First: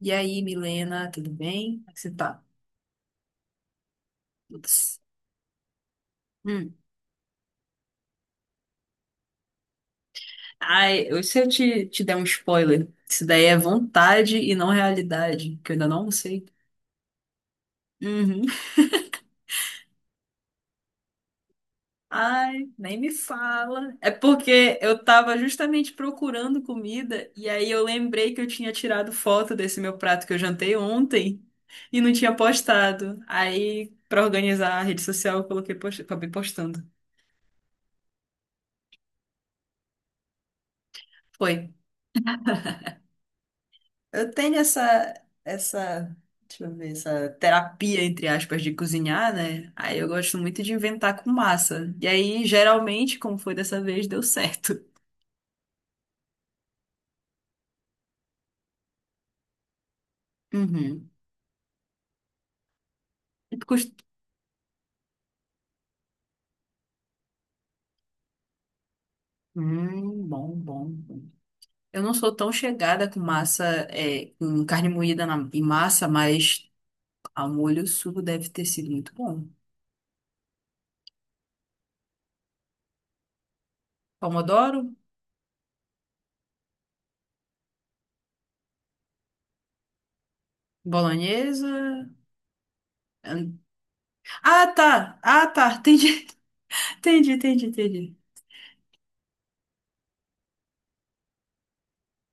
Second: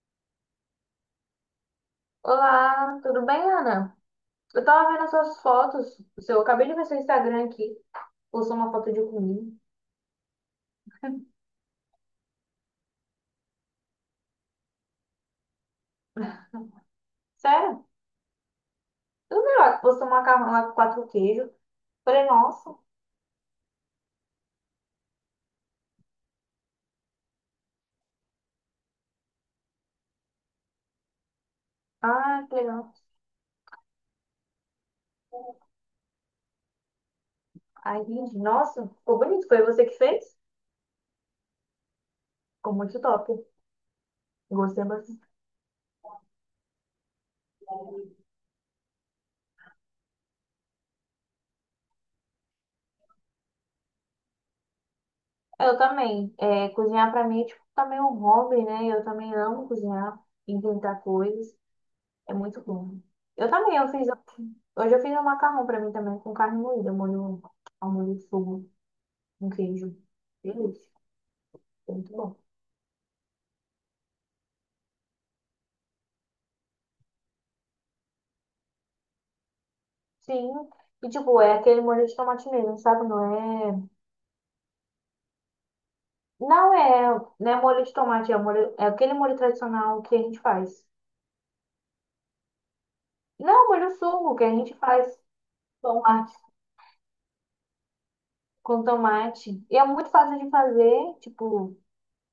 E aí, Milena, tudo bem? Como é que você tá? Olá, tudo bem, Ana? Eu tava Putz. vendo as suas fotos. Eu acabei Hum. de ver seu Instagram aqui. Postou uma foto de comida. Ai, se eu te der um spoiler, isso daí é vontade e não realidade, que eu ainda não sei. Sério? Uhum. Eu vi lá que postou um macarrão lá com quatro queijos. Falei, Ai, nossa. nem me fala. É porque eu tava justamente procurando comida e aí eu lembrei que eu tinha tirado foto desse meu prato que eu jantei ontem e não tinha Ah, que legal. postado. Aí, pra organizar a rede social, acabei postando. Ai, gente, nossa, ficou bonito. Foi você que fez? Foi. Ficou muito top. Eu tenho Gostei bastante. essa, deixa eu ver, essa terapia, entre aspas, de cozinhar, né? Aí eu gosto muito de inventar com massa. E aí, geralmente, como foi dessa vez, deu certo. Eu também. É, cozinhar pra mim é tipo também um hobby, né? Eu também amo cozinhar, inventar Uhum. coisas. É muito bom. Eu E tu também, eu fiz. cust- Hoje eu fiz um macarrão pra mim também com carne moída, molho, ao molho de fogo. Um queijo. Bom, bom, Delícia. bom. Eu Muito não sou bom. tão chegada com massa, com carne moída em massa, mas ao molho o sugo deve ter sido muito bom. Sim. E, tipo, é aquele molho de tomate mesmo, sabe? Não é... Pomodoro, Não é, não é molho de tomate, é, molho... é aquele molho tradicional que a gente faz. bolonhesa. ahn. Não, é molho suco que a Ah, gente tá! faz Ah, tá! Entendi, tomate entendi, entendi, entendi. com tomate. E é muito fácil de fazer, tipo...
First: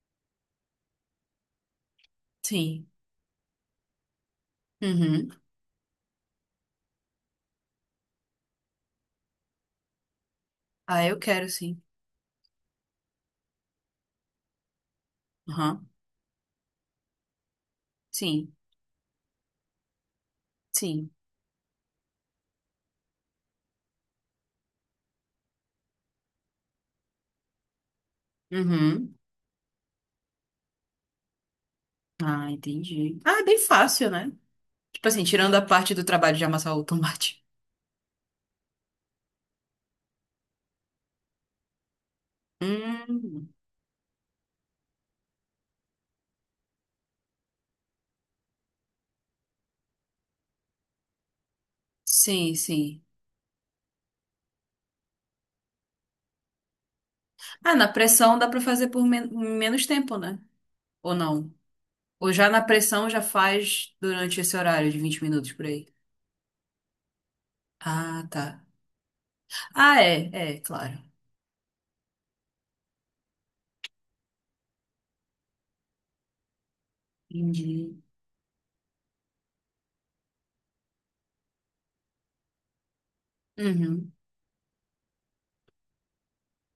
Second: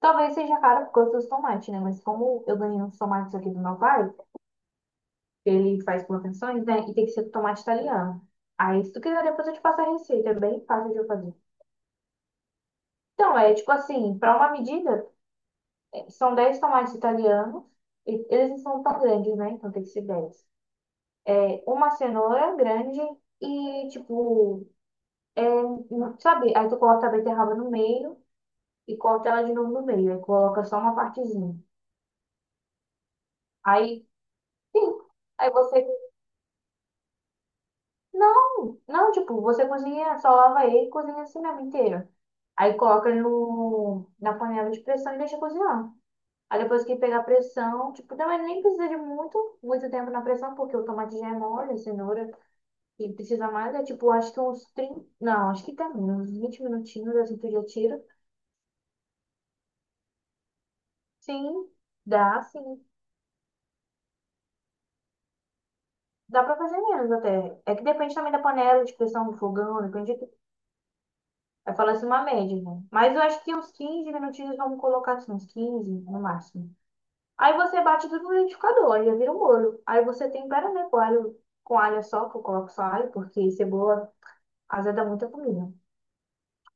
Talvez seja caro por causa dos tomates, né? Mas como eu ganhei Sim. uns tomates aqui do meu pai, Uhum. ele faz plantações, né? E tem que ser tomate italiano. Aí, se tu quiser, depois eu te passo a receita. É bem fácil de Ah, eu eu fazer. quero sim. Então, é tipo assim, para uma medida, Aham. são 10 tomates italianos. E eles Sim, não são tão grandes, né? Então tem que ser 10. sim. É, uma cenoura grande e, tipo, sabe? Aí tu corta a beterraba no meio e Uhum. corta ela de novo no meio. Aí coloca só uma partezinha. Ah, entendi. Ah, é bem Aí, fácil, né? sim. Tipo assim, Aí tirando a você. parte do trabalho de amassar o tomate. Não, não, tipo, você cozinha, só lava ele e cozinha assim mesmo inteiro. Aí coloca Hum. no, na panela de pressão e deixa cozinhar. Aí depois que pegar a pressão, tipo, também nem precisa de muito, muito tempo na pressão, porque o tomate já é mole, a cenoura. Sim, sim. E precisa mais, é tipo, acho que uns 30. Não, acho que dá menos, uns 20 minutinhos assim tu já Ah, na tira. pressão dá pra fazer por menos tempo, né? Ou não? Sim, Ou já na sim. pressão já faz durante esse horário de 20 minutos por aí. Dá pra fazer menos até. É que depende Ah, também da tá. panela, de pressão do fogão, Ah, depende. é, é, claro. Eu falo assim uma média, né? Mas eu acho que uns 15 minutinhos vamos colocar assim, uns 15 no máximo. Aí você Entendi. bate tudo no liquidificador, aí já vira um molho. Aí você tempera, né, com alho só, que eu coloco só alho, porque cebola Uhum. azeda muita comida.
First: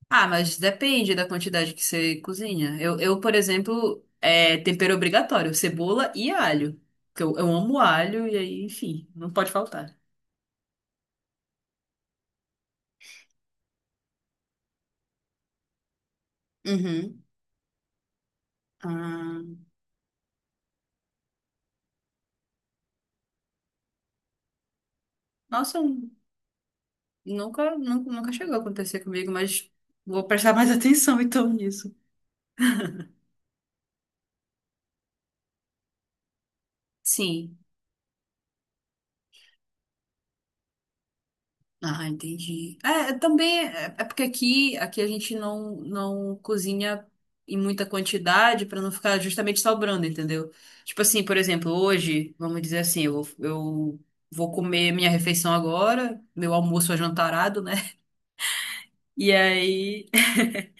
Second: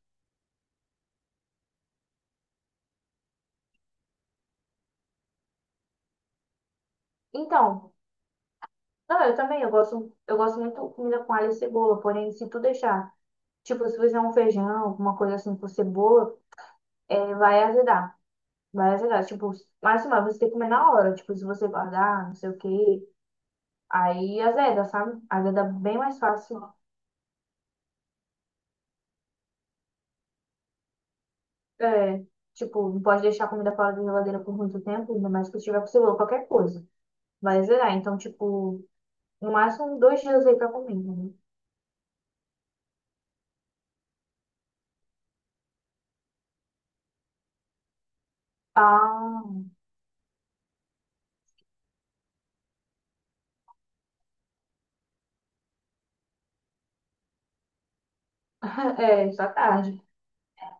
Ah, mas depende da quantidade que você cozinha. Eu, por exemplo, é tempero obrigatório, cebola e alho. Porque eu amo Então, alho e aí, enfim, não, não eu pode também, eu faltar. gosto, eu gosto muito de comida com alho e cebola, porém, se tu deixar. Tipo, se fizer um feijão, alguma coisa assim com cebola, Uhum. é, vai ajudar. Vai ajudar. Tipo, Ah, mas assim, mas você tem que comer na hora. Tipo, se você guardar, não sei o quê. Aí azeda, sabe? Azeda nossa, bem mais fácil. nunca, nunca, nunca chegou a acontecer comigo, mas vou prestar mais atenção então nisso. É, tipo, não pode deixar a comida fora da geladeira por muito tempo, ainda mais que tiver com cebola, qualquer coisa. Sim. Vai azedar. Então, tipo, no máximo 2 dias aí pra comer. Né? Ah, entendi. É, também é porque aqui a gente não cozinha em muita quantidade para não ficar Ah, justamente sobrando, entendeu? Tipo assim, por exemplo, hoje, vamos dizer assim, eu vou comer minha refeição agora, meu almoço ajantarado, né? E é, só tarde. aí,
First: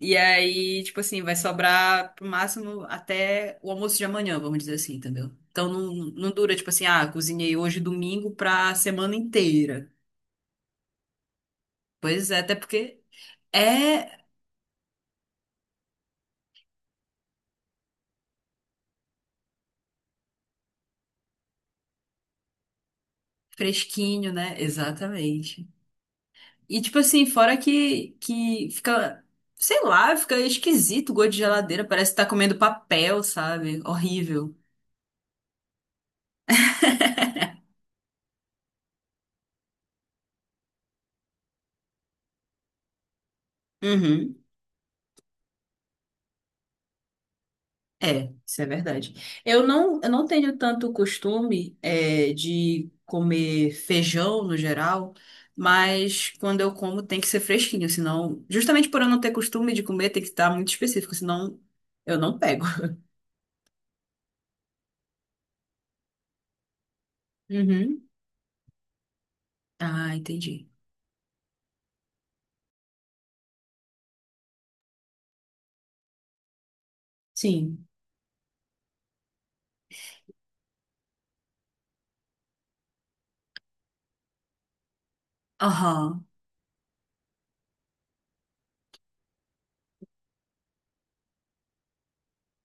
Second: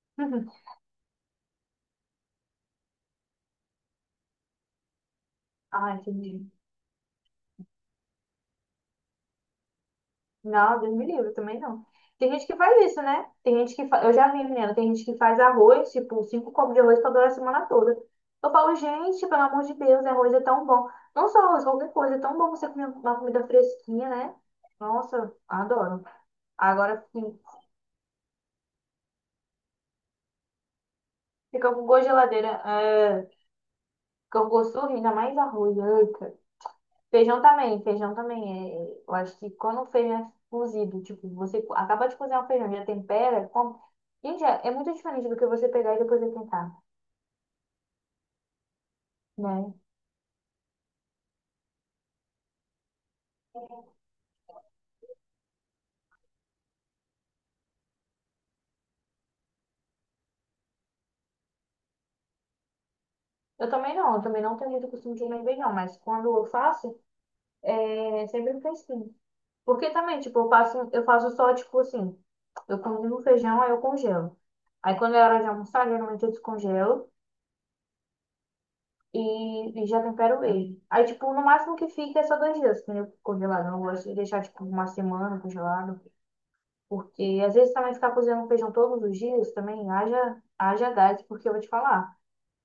e aí, tipo assim, vai sobrar pro máximo até o almoço de amanhã, vamos dizer assim, entendeu? Então Ah, não entendi. dura, tipo assim, ah, cozinhei hoje domingo pra semana inteira. Não, Deus me livre, também não. Pois Tem é, gente até que faz porque isso, né? Tem gente que fa... Eu é. já vi, menina, tem gente que faz arroz, tipo, 5 copos de arroz pra durar a semana toda. Eu falo, gente, pelo amor de Deus, arroz é tão bom. Não só arroz, qualquer coisa, é tão bom você comer uma comida fresquinha, Fresquinho, né? né? Nossa, Exatamente. adoro. E tipo Agora assim, sim, fora que fica, sei lá, fica esquisito o gosto de fica geladeira, com gosto de parece que tá geladeira, comendo papel, é, sabe? fica com Horrível. gosto de sorriso, ainda mais arroz. Eita. Feijão também, feijão também. É, eu acho que quando o feijão é cozido, tipo, você acaba de cozinhar o feijão, já tempera, come. Uhum. Gente, é, é muito diferente do que você pegar e depois esquentar, É, isso é verdade. Eu né? não, eu não tenho tanto costume, é, de comer feijão no geral, mas quando eu como tem que ser fresquinho, senão, justamente por eu não ter costume de comer, tem que estar muito específico, senão eu não pego. Eu também não tenho muito costume de comer feijão, mas quando eu faço, Uhum. é é sempre fresquinho. Porque Ah, também, tipo, eu entendi. faço, eu faço só, tipo assim, eu cozinho o feijão, aí eu congelo. Aí quando é hora de almoçar, geralmente eu descongelo. Sim. E, e já tempero ele. Aí, tipo, no máximo que fica é só 2 dias, entendeu? Congelado. Eu não gosto de deixar, tipo, uma semana congelado. Aham. Porque às vezes também ficar cozinhando feijão todos os dias também haja, haja gás, porque eu vou te falar,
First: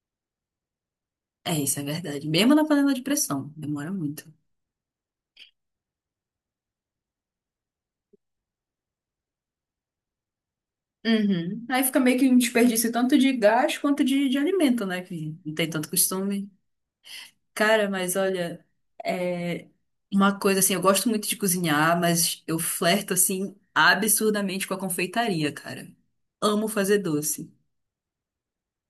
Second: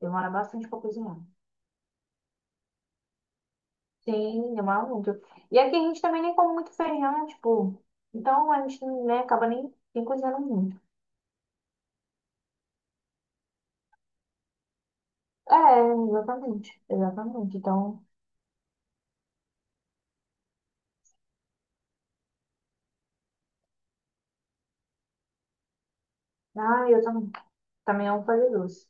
demora bastante pra cozinhar. É, isso é verdade. Mesmo na panela de pressão, demora muito. Sim, demora muito. E aqui a gente também nem come muito feijão, tipo, então a gente, né, acaba nem cozinhando muito. Uhum. Aí fica meio que um desperdício tanto de gás quanto de alimento, né? Que não É, tem tanto costume. exatamente, exatamente. Cara, Então, mas olha, é uma coisa assim, eu gosto muito de cozinhar, mas eu flerto assim absurdamente com a confeitaria, cara. Amo ah, fazer eu também, doce. também amo fazer doce.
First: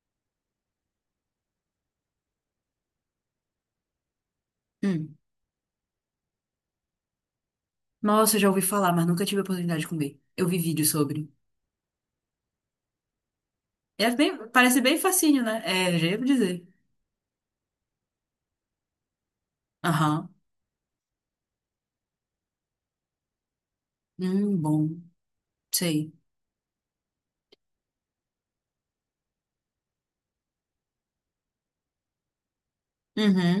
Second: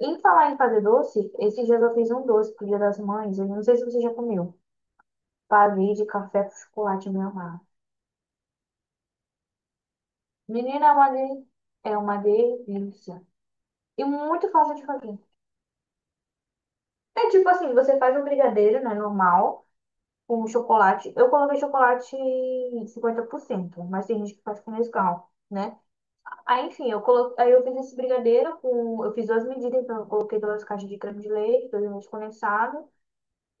Em falar em fazer doce, esses dias eu fiz um doce pro Dia das Mães. Eu não sei se você já comeu. Hum. Pavê de café com chocolate meu amado. Nossa, eu já ouvi falar, mas nunca tive a oportunidade de comer. Eu vi vídeo Menina, é uma, sobre. de... é uma delícia. E É bem, muito fácil parece de bem fazer. facinho, né? É, já ia dizer. É tipo assim, você faz um brigadeiro, né, normal, Aham. com chocolate. Eu coloquei chocolate 50%, mas tem gente que faz com Bom. Nescau, né? Sei. Aí, enfim, eu colo... aí eu fiz esse brigadeiro com... Eu fiz duas medidas, então eu coloquei duas caixas de creme de leite, dois leite condensado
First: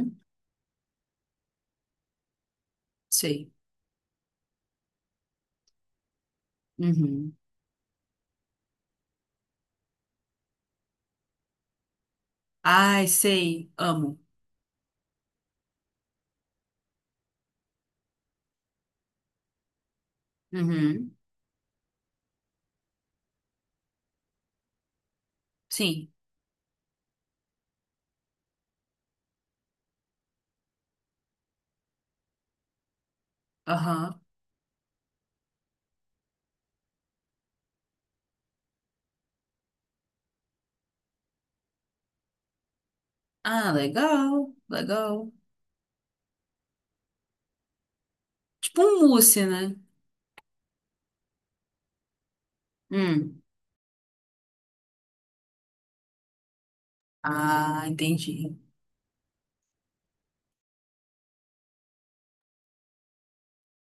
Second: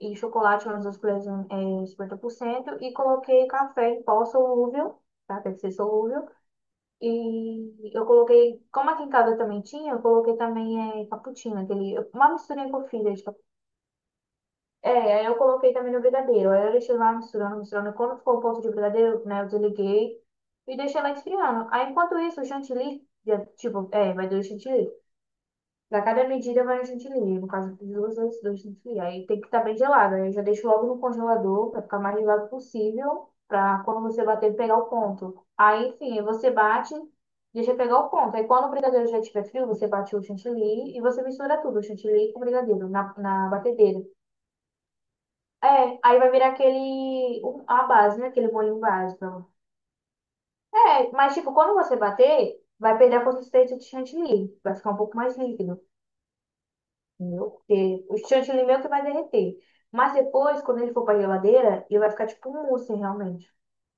e chocolate, umas 2 colheres em 50% e coloquei Sei. café em pó solúvel, tá? Tem que ser solúvel. Uhum. E eu coloquei, como aqui em casa também tinha, eu coloquei também é, cappuccino, aquele, uma misturinha com Ai, sei, amo. é, aí eu coloquei também no brigadeiro. Aí eu deixei lá misturando, misturando. Quando ficou o ponto de brigadeiro, né, eu desliguei e deixei lá Uhum. esfriando. Aí enquanto isso, o chantilly, já, tipo, é, vai do chantilly. Pra Sim, cada medida vai um chantilly. No caso, eu fiz duas dois dois chantilly. Aí tem que estar bem gelado. Aí eu já deixo logo no congelador pra ficar mais gelado possível. Pra quando aham. você bater, pegar o ponto. Aí, enfim, você bate, deixa pegar o ponto. Aí quando o brigadeiro já estiver frio, você bate o chantilly e você mistura tudo, o chantilly com o brigadeiro, na Ah, batedeira. legal, legal. É, aí vai virar aquele, a base, né? Aquele molhinho Tipo um base. Mousse, né? É, mas tipo, quando você bater, vai perder a Hum. consistência de chantilly. Vai ficar um pouco mais líquido. Meu Ah, Deus. O chão de entendi, alimento vai derreter. Mas depois, quando ele for pra geladeira, ele vai ficar tipo um mousse, realmente.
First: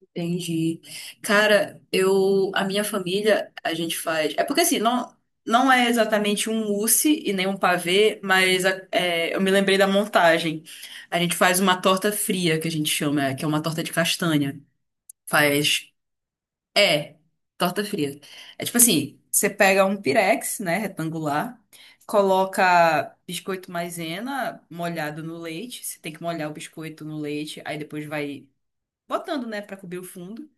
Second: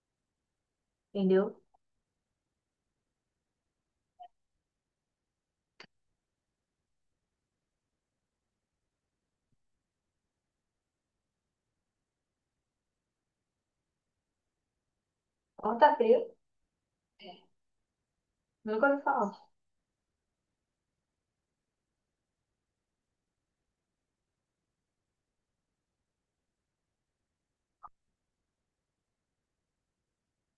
entendi. Entendeu? Cara, eu, a minha família, a gente faz. É porque assim, não é exatamente um mousse e nem um pavê, mas é, eu me lembrei da montagem. A gente faz uma torta fria, que a gente chama, que é uma torta de castanha. Faz Horta frio. É, torta fria. É tipo Nunca ouvi assim, falar. você pega um pirex, né, retangular, coloca biscoito maisena molhado no leite, você tem que molhar o biscoito no leite, aí depois vai botando, né, pra cobrir o fundo.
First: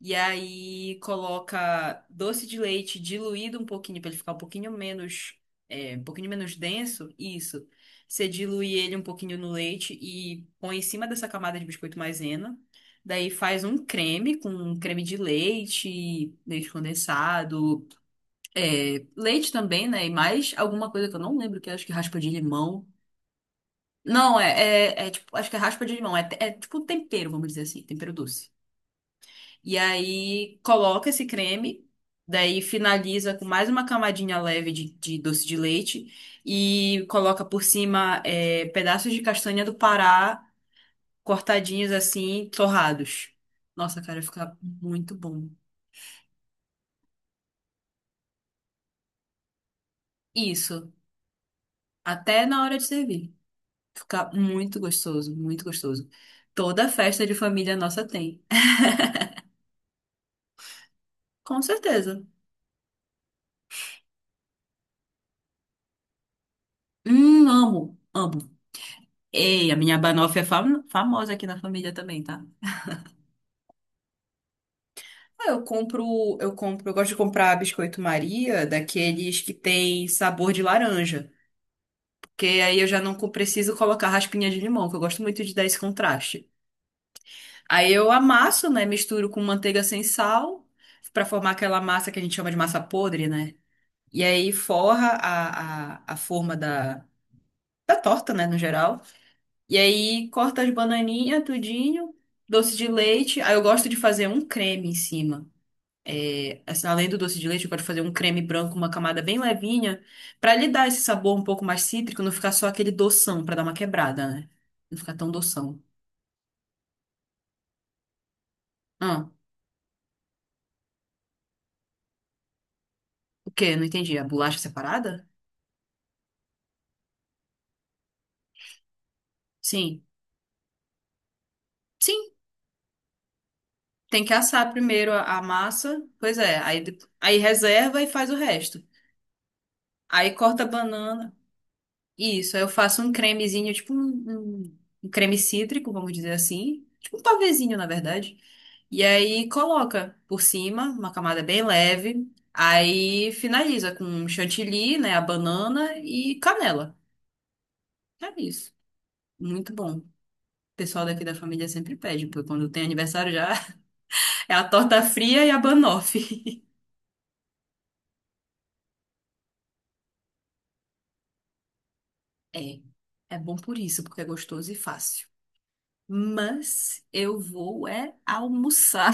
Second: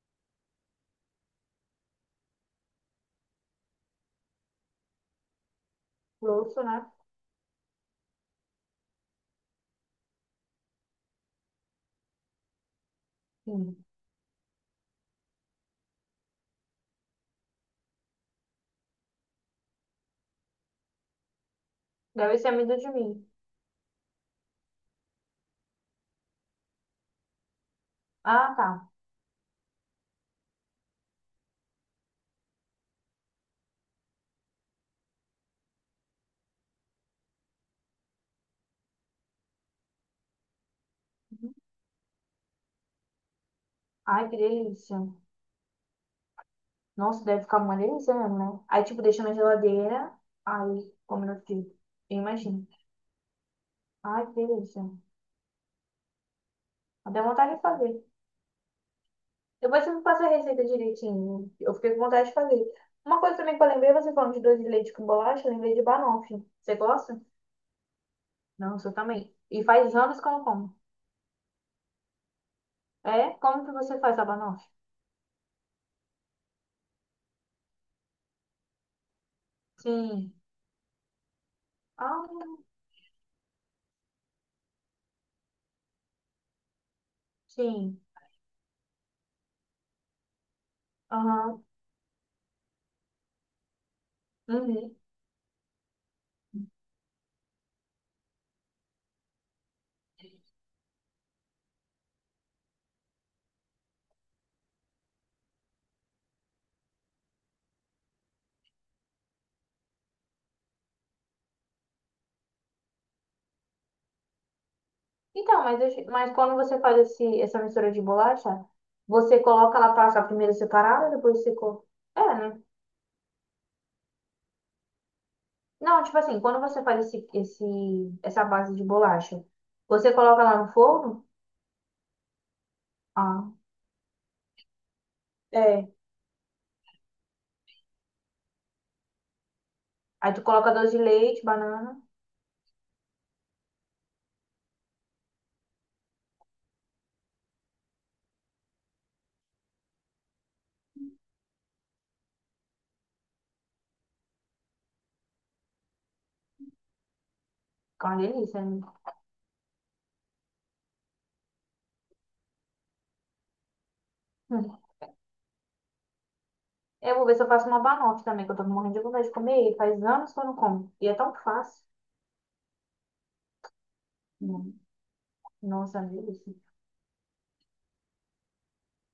E aí coloca doce de leite diluído um pouquinho para ele ficar um pouquinho menos Louço, né? denso. Isso. Você dilui ele um pouquinho no leite e põe em cima dessa camada de biscoito maisena. Daí faz um Sim. creme com um creme de leite, leite condensado, leite também, né? E mais alguma coisa que eu não lembro, que eu acho que é raspa de Deve ser amido limão. de mim. Não, é tipo, acho que é raspa de limão, é tipo tempero, vamos dizer assim, tempero doce. Ah, tá. E aí coloca esse creme, daí finaliza com mais uma camadinha leve de doce de leite e coloca por cima pedaços de castanha do Pará Uhum. cortadinhos assim, torrados. Nossa, cara, Ai, que fica delícia. muito bom. Nossa, deve ficar uma delícia mesmo, né? Aí, tipo, deixa na geladeira. Isso, Aí, como eu fiz. Eu até na imagino. hora de servir. Ai, Fica que muito delícia. gostoso, muito gostoso. Toda Dá festa de vontade de família fazer. nossa tem. Depois você me passa a receita direitinho. Com Eu fiquei com certeza. vontade de fazer. Uma coisa também que eu lembrei, você falando de doce de leite com bolacha, eu lembrei de banoffee. Você gosta? Amo, amo. Não, eu também. E Ei, a faz minha anos que eu banoffee não é como. Famosa aqui na família também, tá? É? Como que você faz a banoffee? Ah, eu compro, eu gosto de comprar biscoito Maria, daqueles que tem Sim. sabor de laranja, Ah, porque aí eu já não preciso colocar raspinha de limão, que eu gosto muito de dar esse contraste. Aí sim. eu amasso, né, misturo com manteiga sem sal, pra formar Aham. aquela massa que a gente chama de massa podre, né? E aí Uhum. forra a forma da torta, né, no geral. E aí corta as bananinhas, tudinho, doce de leite. Aí eu gosto de fazer um creme em cima, assim, além do doce de leite, eu quero fazer um creme branco, uma camada bem levinha, pra lhe dar esse sabor um pouco mais cítrico, não ficar só aquele doção, pra dar uma quebrada, né? Não ficar tão Então, mas, doção. Mas quando você faz essa mistura de bolacha, Ah, você coloca ela passa primeiro separada, depois você... é, né? o quê? Não entendi. A bolacha separada? Não, tipo assim, quando você faz essa base de bolacha, Sim. você coloca ela no forno? Sim, Ah. tem que assar primeiro a É. massa. Pois é, aí reserva e faz o resto. Aí Aí tu corta a coloca doce de banana. leite, banana. Isso, aí eu faço um cremezinho, tipo um creme cítrico, vamos dizer assim. Tipo um pavezinho, na verdade. E aí coloca por cima, uma camada bem leve. Aí finaliza com um chantilly, né? A banana e canela. Fica uma É delícia, isso. né? Muito bom. O pessoal daqui da família sempre pede, porque quando tem aniversário já é a Hum. torta fria e a banoffee. Eu vou ver se eu faço uma banoffee também, que eu tô morrendo de vontade de comer. E faz anos que eu não como. E é tão fácil. É, é bom por isso, porque é gostoso e Hum. fácil. Nossa, uma delícia. Mas eu vou é almoçar.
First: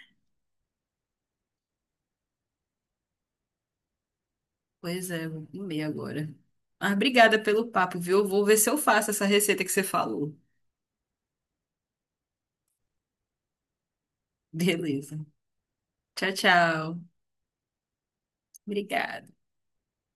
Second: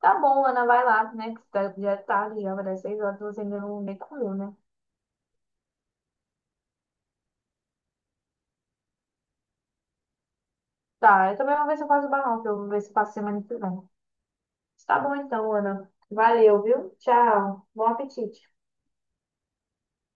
Tá bom, Ana, vai lá, né? Que já é tarde, já vai dar 6 horas, você ainda não nem comeu, né? Pois é, vou comer agora. Mas obrigada pelo papo, viu? Eu vou ver se eu faço essa receita que você falou. Tá, eu também vou ver se eu faço banoffee. Eu vou ver se faço semana que vem. Tá bom Beleza. então, Ana. Tchau, Valeu, viu? tchau. Tchau. Bom apetite. Obrigada.